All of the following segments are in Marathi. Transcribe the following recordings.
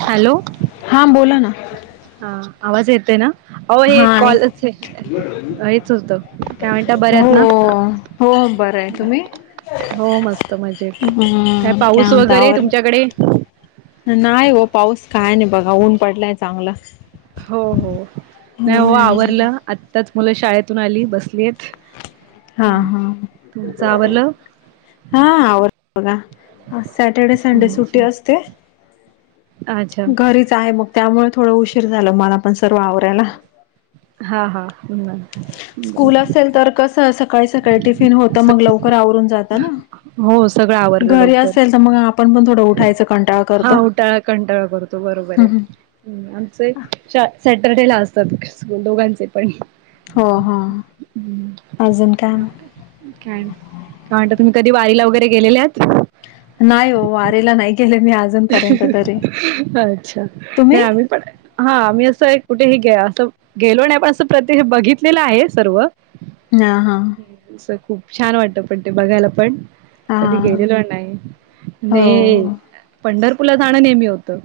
हॅलो हा बोला ना हा आवाज येत आहे ना अ हे हाय कॉलच हेच होतं काय म्हणता हो बऱ्यात ना हो बरं आहे तुम्ही हो मस्त मजेत काय हम्म पाऊस म्हणता वगैरे आवरलं तुमच्याकडे नाही हो पाऊस काय नाही बघ गाऊन पडलंय चांगलं,, हो हो नाही हो हम, आवरलं आत्ताच मुलं शाळेतून आली, बसली आहेत, हा हा तुमचं आवरलं? हा आवरल बघा,, आज सॅटर्डे संडे सुट्टी अच्छा असते. अच्छा घरीच आहे मग त्यामुळे थोडं उशीर झाल,, मला पण सर्व आवरायला. हा, हा, होय स्कूल असेल तर कसं सकाळी सकाळी टिफिन होतं,, स मग लवकर आवरून जात ना. हो सगळं आवरलं घरी लवकर. असेल मग आपण थोडं उठायचं कंटाळा हा, करतो उठायला कंटाळा करतो बरोबर आहे. हम आमचे सॅटरडे ला असतात स्कूल दोघांचे पण. हो, हो, अजून का? काय, काय म्हणता? तुम्ही कधी वारीला वगैरे गेलेलात? नाही हो, वारीला नाही गेलो मी अजून अच्छा, तुम्ही? नाही आम्ही पण. हा, मी असं एक कुठेही असं गेलो नाही पण असं प्रतक्ष बघितलेलं आहे सर्व. ह हा. असं खूप छान वाटत, पण ते बघायला पण. हा कधी गेलेलो नाही,, हो नाही. पंढरपूरला जाणं नेहमी होतं,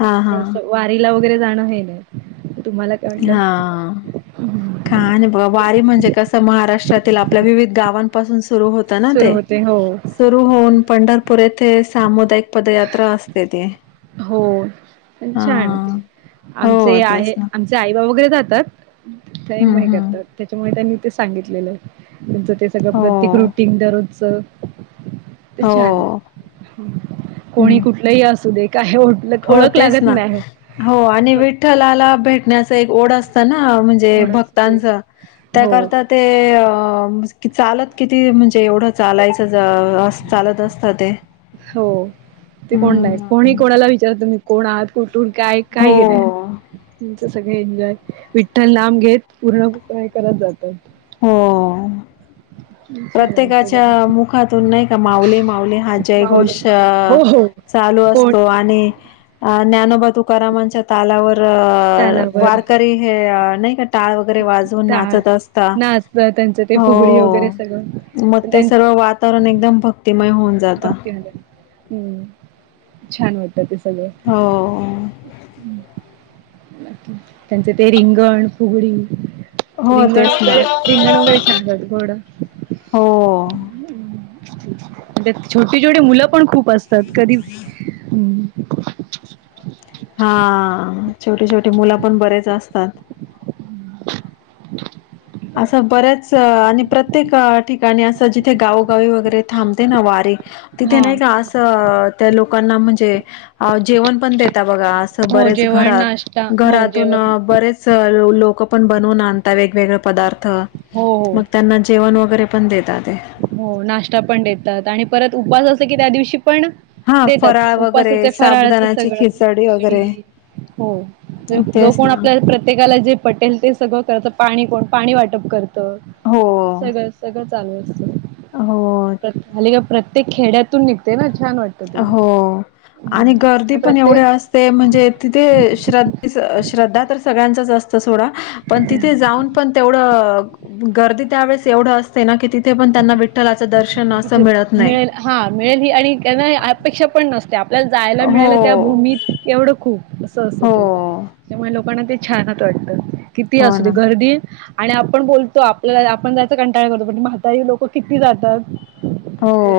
हा हा पण असंऽ वारीला वगैरे जाणं हे नाही,, तुम्हाला काय वाटलं हा. काय नाही बघा,, बाकी वारी म्हणजे कसं महाराष्ट्रातील आपल्या विविध गावां पासून सुरू होत ना सुरू ते. होते हो सुरू होऊन पंढरपूर येथे सामुदायिक पदयात्रा असते ती. हो,, पण हा छान ते, हो आमचे तेच आहे, ना आमचे आई बाबा वगैरे जातात. ते हम्म मा हम्म करतात, त्याच्यामुळे त्यांनी ते सांगितलेलं. तुमचं ते सगळं हो प्रत्येक रुटीन दररोजच. ते हो छान, कोणी हम्म कुठलंही असू दे काय लग, हो ओळख तेच लागत ना. नाही. हो, आणि फक्त विठ्ठलाला भेटण्याच एक ओढ असत ना, म्हणजे. ते भक्तांच, हो त्याकरता ते कि चालत किती म्हणजे एवढं चालायचं अस चालत असतं ते हो, ते कोण नाही, हम्म कोणी कोणाला विचारतो कोण आहात, कुठून काय, हो. काही नाही. तुमच सगळ एन्जॉय, विठ्ठल नाम घेत पूर्ण करत जातं. हो. छान वाटते प्रत्येकाच्या बघा मुखातून नाही का माऊली माऊली हा माऊली जयघोष. हो हो चालू कोण असतो, आणि ज्ञानोबा तुकारामांचा तालावर, तालावर वारकरी हे नाही क टाळ वगैरे वाजवून टाळ नाचत असता, नाचत त्यांचं ते फुगडी वगैरे हो. मग सगळं ते त्यांच सर्व वातावरण एकदम भक्तिमय होऊन जात. भक्तिमय, हम्म, छान वाटतं ते सगळं. हो. त्यांचे ते रिंगण, फुगडी. हो रिंगण तेच ना वगैरे, रिंगण वगैरे छान असत हो ना. हो. छोटी छोटे मुलं पण खूप असत तात कधी. हम हा, छोटी छोटी मुलं पण बरेच असतात. असं बऱ्याच आणि प्रत्येक ठिकाणी असं जिथे गावगावी वगैरे थांबते ना वारीे. तिथे हा नाही का असं त्या लोकांना म्हणजे, जेवण पण देता, बघा असं हो बरेच जेवण घरात नाश्ता हो घरातून जेवण बरेच. लोक पण बनवून आणत वेगवेगळे पदार्थ. हो हो त्यांना जेवण वगैरे पण देतात. हो. नाश्ता पण देतात आणि परत उपवास असला की त्या दिवशी पण. हा देतात, फराळ वगैरे उपासाचे फराळाच साबुदाणाची सगळं. खिचडी वगैरे हो. जो तेच कोण ना. आपल्या प्रत्येकाला जे पटेल ते सगळं करतो, पाणी कोण पाणी वाटप करतं हो सगळं सगळं चालू असतं. हो अली का प्रत्येक खेड्यातून निघतेय ना छान वाटत हो आणि गर्दी पण एवढ्या प्रत्येक ते म्हणजे तिथे श्रधे श्रद्धा तर सगळ्यांचा जास्त सोडा पण तिथे जाऊन पण तेवढं गर्दी त्यावेेळेस एवढं असते ना की तिथे पण त्यांना वि विठ्ठलाचं दर्शन असं तिथे मिळत नाही मिळेल हा मिळेल ही आणि त्यांना अपेक्षा पण नसते आपल्याला जायला मिळायला त्या हो भूमीत एवढं खूप असं असत हो ते त्यामुळे लोकांना ते छानत वाटतं किती हो असू दे ना गर्दी आणि आपण बोलतो आपल्या आपण जायच कंटाळ करतो पण म्हाताई लोक किती जातात. हो े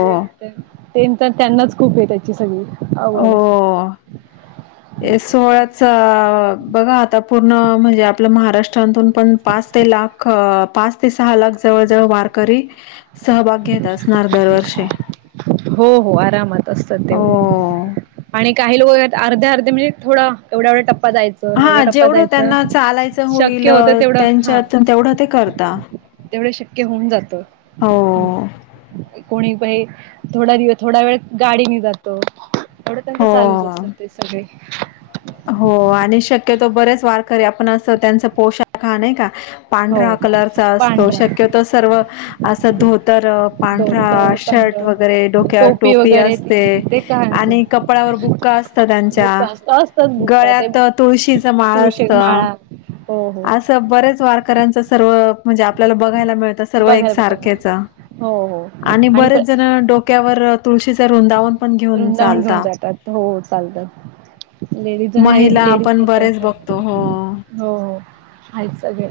ते तर त्यांनाच खूप आहे त्याची सगळी हो हे ए सोळाच बघा आता पूर्ण म्हणजे आपलं महाराष्ट्रांातून पण पाच ते लाख. पाच ते सहा लाख जवळ जवळ वारकरी सहभाग घेत असणार दरवर्षी. हो हो आरामात असतात हो तेवढी आणि काही लोक आहेत अर्ध्या अर्धे म्हणजे थोडं. एवढा एवढा टप्पा दयचं एवढा हा टप्पा जेवढं द्यायचं त्यांना चालायचं होईल शक्य होतं तेवढं हा त्यांच्यात तेवढं ते करता तेवढं शक्य होऊन जातं. हो कोणीही थोडा दिवस थोडा वेळ गाडीने जातो एवढ त्यांंत चालूच हो असतात ते सगळे हो आणि शक्यतो बरेच वारकरी आपण असं त्यांच पोशाख खान का हो पांढरा कलरचा असतो पांढरा शक्यतो सर्व असं धोतर पांढरा धोतर शर्ट पांढरा वगैरे डोक्यावर टोपी वगैरे ते असते ते का असेल आणि कपाळावर भुक्का असत त्यांच्या बुक्का असत बुक्का ते गळ्यात तुळशीचा माळ तुळशी असत माळा हो हो अस बर्याच वारकऱ्यांचा सर्व म्हणजे आपल्याला बघायला मिळत सर्व एक बघायला सारख्याचा पटत हो हो आणि बरेच जण डोक्यावर तुळशीच रुंदावन पण घेऊन वृंदावन घेऊन चालता. जातात हो चालत लेडीज महिला आपण लेडीज. बरेच बघतो हो. हो आहेतच सगळे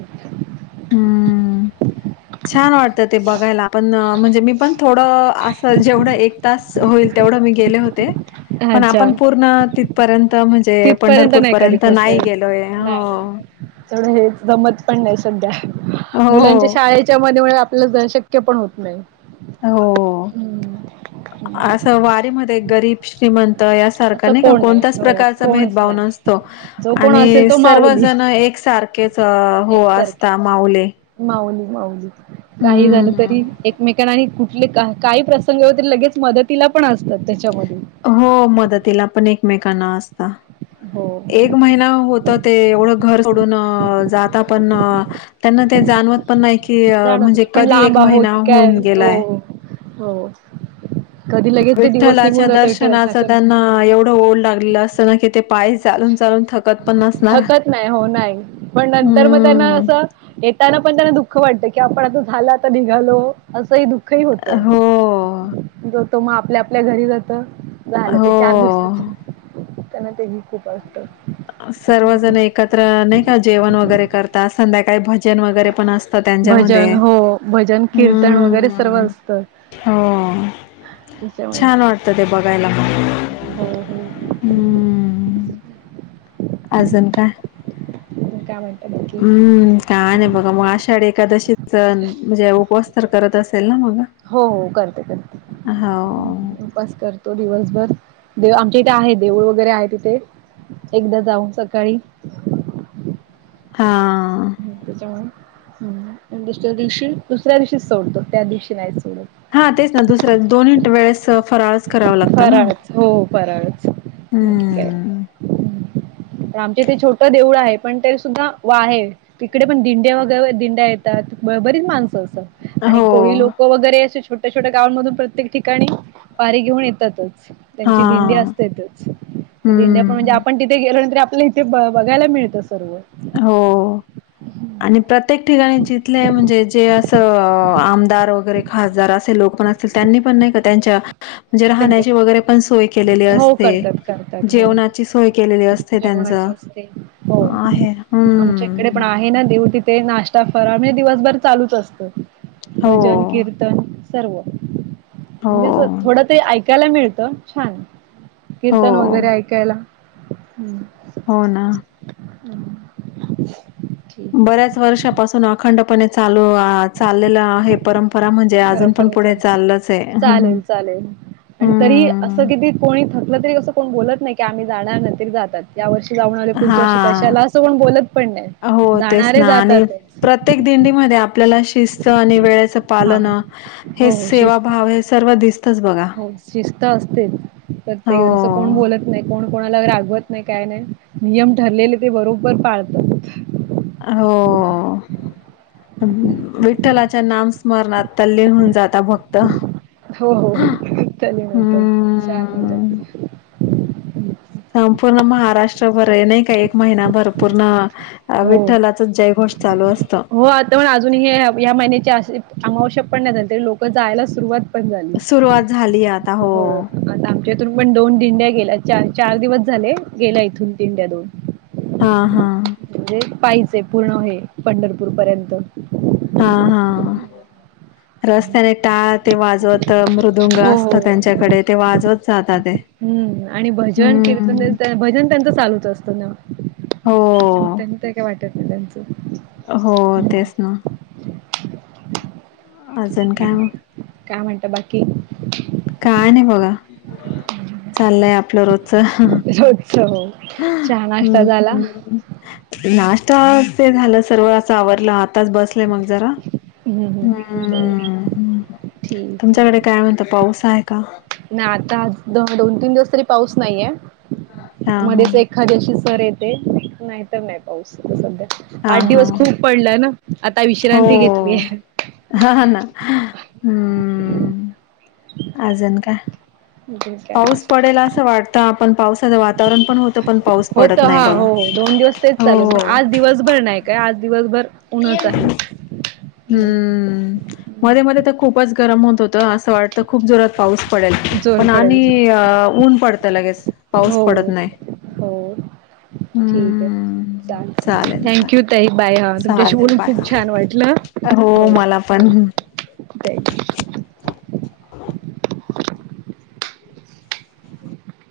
हम्म. [inaudible] छान वाटतं ते बघायला पण म्हणजे मी पण थोडं असं जेवढं एक तास. प अच्छा तिथपर्यंत पंढरपूर नाही पर्यंत नाही गेलोय ते हेच जमत पण नाही सध्या हो, मुलांच्या हो. शाळेच्या मध्ये मु शक्य पण होत नाही हो असं वारी म गरीब श्रीमंत असं कोण णच नाही हो प्रकार कोणच भव नाही नतो जो कोण आणि असेल तो माऊली सर्वण हो असता एकसारखेच माऊले माऊली माऊली काही झालं तरी एकमेकांना आणिु काही प्रसंग हो लगेच मदतीला पण असतात त्याच्यामध्ये हो मदतीला पण एकमेकांना असत हो एक महिना होत ते एवढं घर सोडून जाता पण त्यांना ते जाणवत पण नाही कि जाणवत म्हणजे आपण कधी एक लांब महिना आहोत काय होऊन हो गेलाय हो कधी लगेच ते दिवस विठ्ठलाच्या निघून जात दर्शनाच विठ्ठलाच्या नावाने त्यांना एवढं ओढ लागलेलं असतं ना की ते पाहिजे थकत नाही हो नाही पण नंतर मग त्यांना हम्म असं. येताना पण त्यांना दुःख वाटत की आपण आता झालं आता निघालो असंही दुःख दख होत, हो. जो त मग आपल्या आपल्या घरी जात. झालं ते चार दिवसाच, हो. त्यांना ते घी खूप आवडत सर्वजण एकत्र नाही का जेवण वगैरे करता संध्याकाळी भज जन वगैरे पण असतात भजन त्यांच्यामध्ये, हो भजन कीर्तन वगैरे सर्व हम. हो. निश्च [unintelligible] छान वाटतं ते बघायला मग. हो हो हम्म. अजून काय, काय म्हणता बाकी हम्म काय नाही बघा मग आषाढी एखादशी म्हणजे उपवास तर करत असेल ना मग? हो हो करते करते. हो. उपास करतो दिवसभर आमच्या इथे आहे देऊळ वगैरे आहे इथे एकदा जाऊन सकाळी. हा. त्याच्यामुळे ह दुसऱ्या दिवशी, दुसऱ्या दिवशी सोडतो त्या दिवशी नाही सोडत. हा तेच ना दुसऱ्या दोनट वेळेस फराळ फराळच हो फराळच ठीक आहे. हम्म. तर आमचे ते छोटं देऊळ आहे पण ते सुद्धा वाहे तिकडे पण दिंडया वगैर दिंड्या येतात बरीच माणसं असं आणि हो कोळी लोक वगैरे असे छोट्या छोट्या गावांमधून प्रत्येक ठिकाणी पारी घेऊन येत हा. त्यांची दिंडी असते इथच त्या दिंड्या पण म्हणजे हम्म आप थे गेलो नाही तर आपल्या इथे ब बघायला मिळतं सर्व. हो. आणि प्रत्येक ठिकाणी जिथले म्हणजे जे असं आमदार वगैरे. खासदार असेल लोक पण असेतील त्यांनी पण नाही का त्यांच्या. म्हणजे त्यांच्या राहण्याची वगैरे पण सोय केलेली हो असते करतात करतात हो जेवणाची सोय केलेली असते त्यांच. जेवणाची हो आमच्या इकडे पण आहे ना देव तिथे, नाश्ता फरा म्हणजे दिवसभर चालूच असतं. हो भजन कीर्तन सर्व, हो म्हणजे अस थोड ते ऐकायला मिळतं छान हो कीर्तन वगैरे ऐकायला. हो ना. ठीक बऱ्याच वर्षापासून अखंडपणे चालू चाललेलं आहे. परंपरा म्हणजे अजून पण खरोखरच पुढे आहे चाललंच आहे हम् हम् चालेल चालेल आणि तरी असं हम्म. किती कोणी थकलं तरी असं कोण बोलत नाही आम्ही जाणार नंतरी जातात. या वर्षी जाऊन आले पुढच्या वर्षी हा कशाला असं कोण बोलत पण नाही हो तेच जाणारे ना आणि जातात. प्रत्येक दिंडीमध्ये आपल्याला शिस्त आणि वेळेच हा पालन हे हो हो शिस्त सेवाभव हे सर्व दिसतच बघा. हो प्रत्येकजन कोण बोलत नाही कोण कोणाला रागवत नाही काय नाही नियम ठरलेले ते बरोबर पाळत हो. विठ्ठलाच्या नाम स्मरणात तल्लीन होऊन जाता भक्त. हो हो हो तल्लीन होतात छान. वाटत हम्म हा पूर्ण महाराष्ट्रभर आहे नाही का एक महिना भर पूर्ण. हो. विठ्ठलाचच जयघोष चालू असतं. तर म्हण अजूनही हे या महिन्याचे असे अमावश्य पण नाही झाले तरी लोकं जायला सुरुवात सुरुवात झाली आता हो आत्ता थून पण दोन दिंड्या गेल्या च चार दिवस झाले गेल्या इथून दिंड्या दोन हा हा. म्हणजे पाहिचंय पूर्ण आहे पंढरपूर पर्यंत हा हा रस्त्याने टात ते वाजवत मृदुंग हो असत हो त्यांच्याकडे ते वाजवत जातात. हम्म आणि भजन हम्म कीर्तन भजन त्यांच चालूच असतं ना. हो त्याच्यामुळे त्यांनी तेय काय वाटत नाही त्यांचं. हो हम्म तेच ना. अजून काय. काय म्हणत बाकी. काय नाही बघा चाललंय आपलं रोजच रोजस चहा नाश्ता झाला. हम्म नाश्ता ते झालं सर्वळाच आवरला आताच बसलंय मग जरा. हम्म हम्म बर हम्म ठीक तुमच्याकडे काय म्हणत पाऊस आहे का? नाही आता आज दोन तीन दिवस तरी पाऊस नाहीये हा हा मध्येच एक एखाद्याशी सर येते नाहीतर नाही पाऊस सध्या हा आठ हा दिवस खूप पडलाय ना. आता हो विश्रांती घेतलीय. हा ह ना हम्म. अजन का काय पाऊस पडेल असं वाटतं आपण पावसाचं वातावरण पण होत पण पाऊस. होत पडत नाही हा हो बघा दोन दिवस तेच चालवत पण हो आज दिवसभर नाही काय आज दिवसभर उनच आहे. हो. हम्म मध्ये मध्ये तर खूपच गरम होत होत असं वाटत खूप जोरात पाऊस पडेल जोर पण पडेल आणि ऊन पडतं लगेच. हो पाऊस पडत हो नाही. हो. ठीक आहे हम्म. चालेल चालेल. थँक यू ताई बाय हा तुमच्याशी चालेल बोलून बाय. खूप छान वाटलं. हो मला पण. थँक्यू. [unintelligible]